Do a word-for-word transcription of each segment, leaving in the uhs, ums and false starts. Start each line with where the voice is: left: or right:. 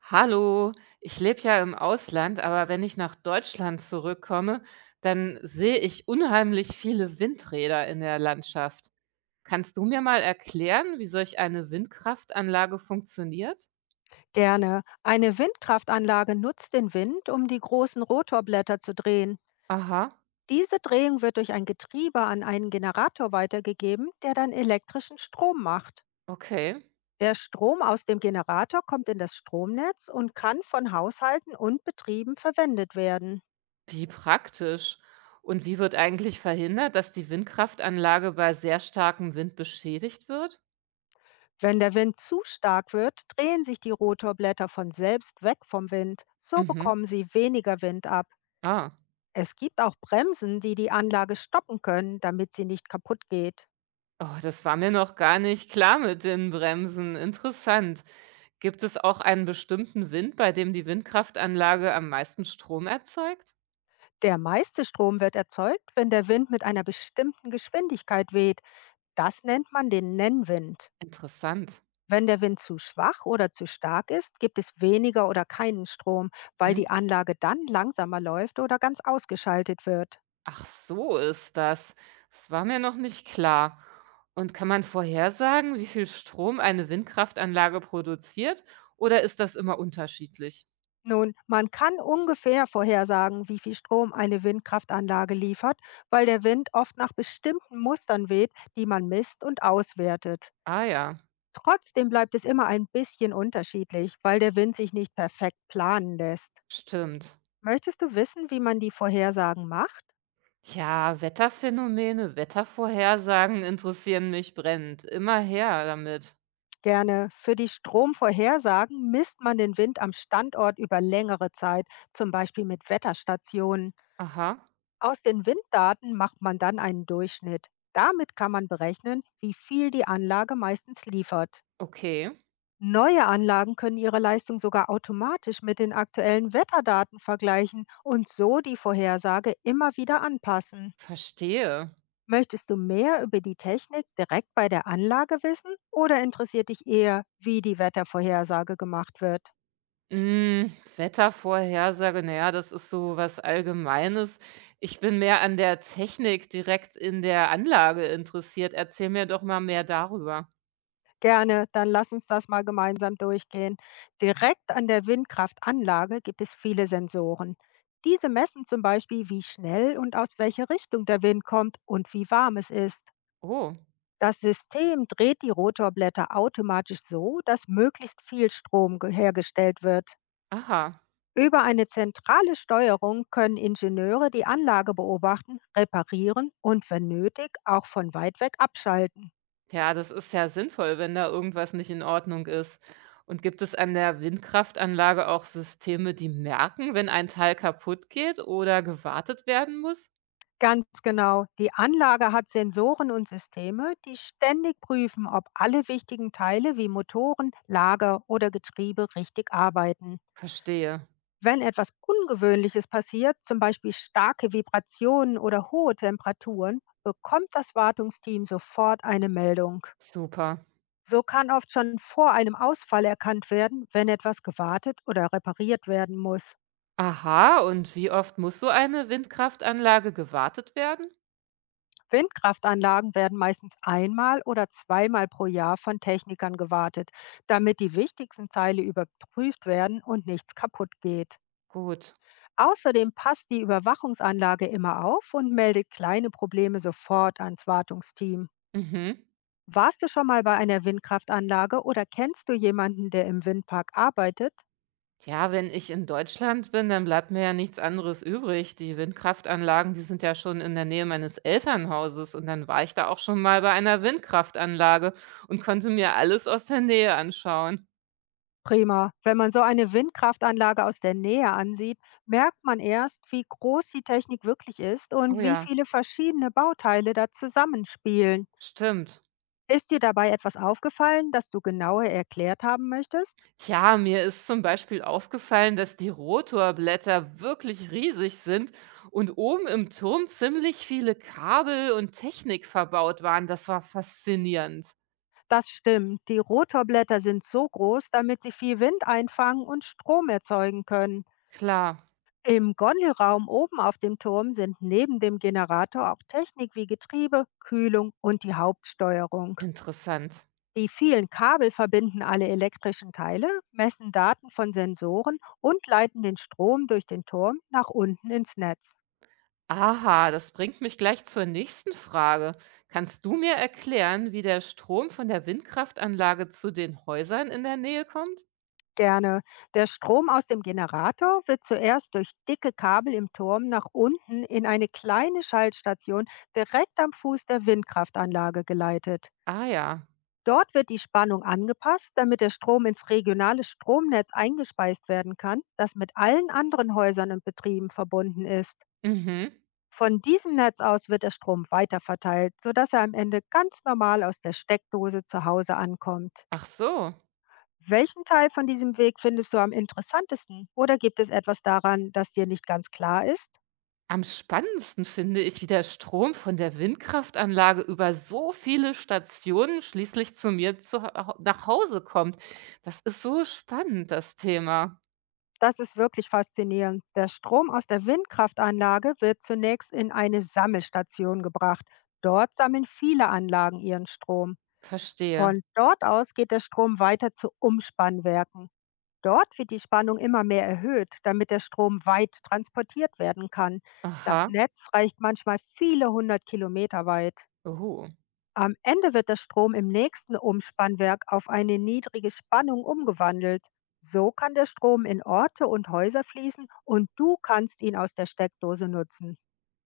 right: Hallo, ich lebe ja im Ausland, aber wenn ich nach Deutschland zurückkomme, dann sehe ich unheimlich viele Windräder in der Landschaft. Kannst du mir mal erklären, wie solch eine Windkraftanlage funktioniert?
left: Gerne. Eine Windkraftanlage nutzt den Wind, um die großen Rotorblätter zu drehen.
right: Aha,
left: Diese Drehung wird durch ein Getriebe an einen Generator weitergegeben, der dann elektrischen Strom macht.
right: okay.
left: Der Strom aus dem Generator kommt in das Stromnetz und kann von Haushalten und Betrieben verwendet werden.
right: Wie praktisch. Und wie wird eigentlich verhindert, dass die Windkraftanlage bei sehr starkem Wind beschädigt wird?
left: Wenn der Wind zu stark wird, drehen sich die Rotorblätter von selbst weg vom Wind. So
right: Mhm.
left: bekommen sie weniger Wind ab.
right: Ah.
left: Es gibt auch Bremsen, die die Anlage stoppen können, damit sie nicht kaputt geht.
right: Oh, das war mir noch gar nicht klar mit den Bremsen. Interessant. Gibt es auch einen bestimmten Wind, bei dem die Windkraftanlage am meisten Strom erzeugt?
left: Der meiste Strom wird erzeugt, wenn der Wind mit einer bestimmten Geschwindigkeit weht. Das nennt man den Nennwind.
right: Interessant.
left: Wenn der Wind zu schwach oder zu stark ist, gibt es weniger oder keinen Strom, weil die
right: Mhm.
left: Anlage dann langsamer läuft oder ganz ausgeschaltet wird.
right: Ach, so ist das. Das war mir noch nicht klar. Und kann man vorhersagen, wie viel Strom eine Windkraftanlage produziert? Oder ist das immer unterschiedlich?
left: Nun, man kann ungefähr vorhersagen, wie viel Strom eine Windkraftanlage liefert, weil der Wind oft nach bestimmten Mustern weht, die man misst und auswertet.
right: Ah ja,
left: Trotzdem bleibt es immer ein bisschen unterschiedlich, weil der Wind sich nicht perfekt planen lässt.
right: stimmt.
left: Möchtest du wissen, wie man die Vorhersagen macht?
right: Ja, Wetterphänomene, Wettervorhersagen interessieren mich brennend. Immer her damit.
left: Gerne. Für die Stromvorhersagen misst man den Wind am Standort über längere Zeit, zum Beispiel mit Wetterstationen.
right: Aha,
left: Aus den Winddaten macht man dann einen Durchschnitt. Damit kann man berechnen, wie viel die Anlage meistens liefert.
right: okay,
left: Neue Anlagen können ihre Leistung sogar automatisch mit den aktuellen Wetterdaten vergleichen und so die Vorhersage immer wieder anpassen.
right: verstehe.
left: Möchtest du mehr über die Technik direkt bei der Anlage wissen oder interessiert dich eher, wie die Wettervorhersage gemacht wird?
right: Hm, Wettervorhersage, naja, das ist so was Allgemeines. Ich bin mehr an der Technik direkt in der Anlage interessiert. Erzähl mir doch mal mehr darüber.
left: Gerne, dann lass uns das mal gemeinsam durchgehen. Direkt an der Windkraftanlage gibt es viele Sensoren. Diese messen zum Beispiel, wie schnell und aus welcher Richtung der Wind kommt und wie warm es ist.
right: Oh,
left: Das System dreht die Rotorblätter automatisch so, dass möglichst viel Strom ge- hergestellt wird.
right: aha.
left: Über eine zentrale Steuerung können Ingenieure die Anlage beobachten, reparieren und wenn nötig auch von weit weg abschalten.
right: Ja, das ist ja sinnvoll, wenn da irgendwas nicht in Ordnung ist. Und gibt es an der Windkraftanlage auch Systeme, die merken, wenn ein Teil kaputt geht oder gewartet werden muss?
left: Ganz genau, die Anlage hat Sensoren und Systeme, die ständig prüfen, ob alle wichtigen Teile wie Motoren, Lager oder Getriebe richtig arbeiten.
right: Verstehe.
left: Wenn etwas Ungewöhnliches passiert, zum Beispiel starke Vibrationen oder hohe Temperaturen, bekommt das Wartungsteam sofort eine Meldung.
right: Super.
left: So kann oft schon vor einem Ausfall erkannt werden, wenn etwas gewartet oder repariert werden muss.
right: Aha, und wie oft muss so eine Windkraftanlage gewartet werden?
left: Windkraftanlagen werden meistens einmal oder zweimal pro Jahr von Technikern gewartet, damit die wichtigsten Teile überprüft werden und nichts kaputt geht.
right: Gut.
left: Außerdem passt die Überwachungsanlage immer auf und meldet kleine Probleme sofort ans Wartungsteam.
right: Mhm.
left: Warst du schon mal bei einer Windkraftanlage oder kennst du jemanden, der im Windpark arbeitet?
right: Ja, wenn ich in Deutschland bin, dann bleibt mir ja nichts anderes übrig. Die Windkraftanlagen, die sind ja schon in der Nähe meines Elternhauses und dann war ich da auch schon mal bei einer Windkraftanlage und konnte mir alles aus der Nähe anschauen.
left: Prima. Wenn man so eine Windkraftanlage aus der Nähe ansieht, merkt man erst, wie groß die Technik wirklich ist
right: Oh
left: und wie
right: ja,
left: viele verschiedene Bauteile da zusammenspielen.
right: stimmt.
left: Ist dir dabei etwas aufgefallen, das du genauer erklärt haben möchtest?
right: Ja, mir ist zum Beispiel aufgefallen, dass die Rotorblätter wirklich riesig sind und oben im Turm ziemlich viele Kabel und Technik verbaut waren. Das war faszinierend.
left: Das stimmt. Die Rotorblätter sind so groß, damit sie viel Wind einfangen und Strom erzeugen können.
right: Klar,
left: Im Gondelraum oben auf dem Turm sind neben dem Generator auch Technik wie Getriebe, Kühlung und die Hauptsteuerung.
right: interessant.
left: Die vielen Kabel verbinden alle elektrischen Teile, messen Daten von Sensoren und leiten den Strom durch den Turm nach unten ins Netz.
right: Aha, das bringt mich gleich zur nächsten Frage. Kannst du mir erklären, wie der Strom von der Windkraftanlage zu den Häusern in der Nähe kommt?
left: Gerne. Der Strom aus dem Generator wird zuerst durch dicke Kabel im Turm nach unten in eine kleine Schaltstation direkt am Fuß der Windkraftanlage geleitet.
right: Ah ja.
left: Dort wird die Spannung angepasst, damit der Strom ins regionale Stromnetz eingespeist werden kann, das mit allen anderen Häusern und Betrieben verbunden ist.
right: Mhm.
left: Von diesem Netz aus wird der Strom weiterverteilt, sodass er am Ende ganz normal aus der Steckdose zu Hause ankommt.
right: Ach so.
left: Welchen Teil von diesem Weg findest du am interessantesten? Oder gibt es etwas daran, das dir nicht ganz klar ist?
right: Am spannendsten finde ich, wie der Strom von der Windkraftanlage über so viele Stationen schließlich zu mir zu, hau- nach Hause kommt. Das ist so spannend, das Thema.
left: Das ist wirklich faszinierend. Der Strom aus der Windkraftanlage wird zunächst in eine Sammelstation gebracht. Dort sammeln viele Anlagen ihren Strom.
right: Verstehe.
left: Von dort aus geht der Strom weiter zu Umspannwerken. Dort wird die Spannung immer mehr erhöht, damit der Strom weit transportiert werden kann. Das
right: Aha.
left: Netz reicht manchmal viele hundert Kilometer weit.
right: Oh.
left: Am Ende wird der Strom im nächsten Umspannwerk auf eine niedrige Spannung umgewandelt. So kann der Strom in Orte und Häuser fließen und du kannst ihn aus der Steckdose nutzen.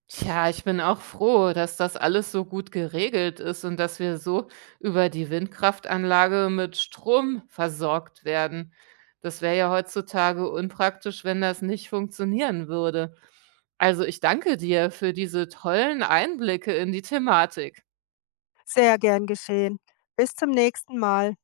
right: Tja, ich bin auch froh, dass das alles so gut geregelt ist und dass wir so über die Windkraftanlage mit Strom versorgt werden. Das wäre ja heutzutage unpraktisch, wenn das nicht funktionieren würde. Also ich danke dir für diese tollen Einblicke in die Thematik.
left: Sehr gern geschehen. Bis zum nächsten Mal.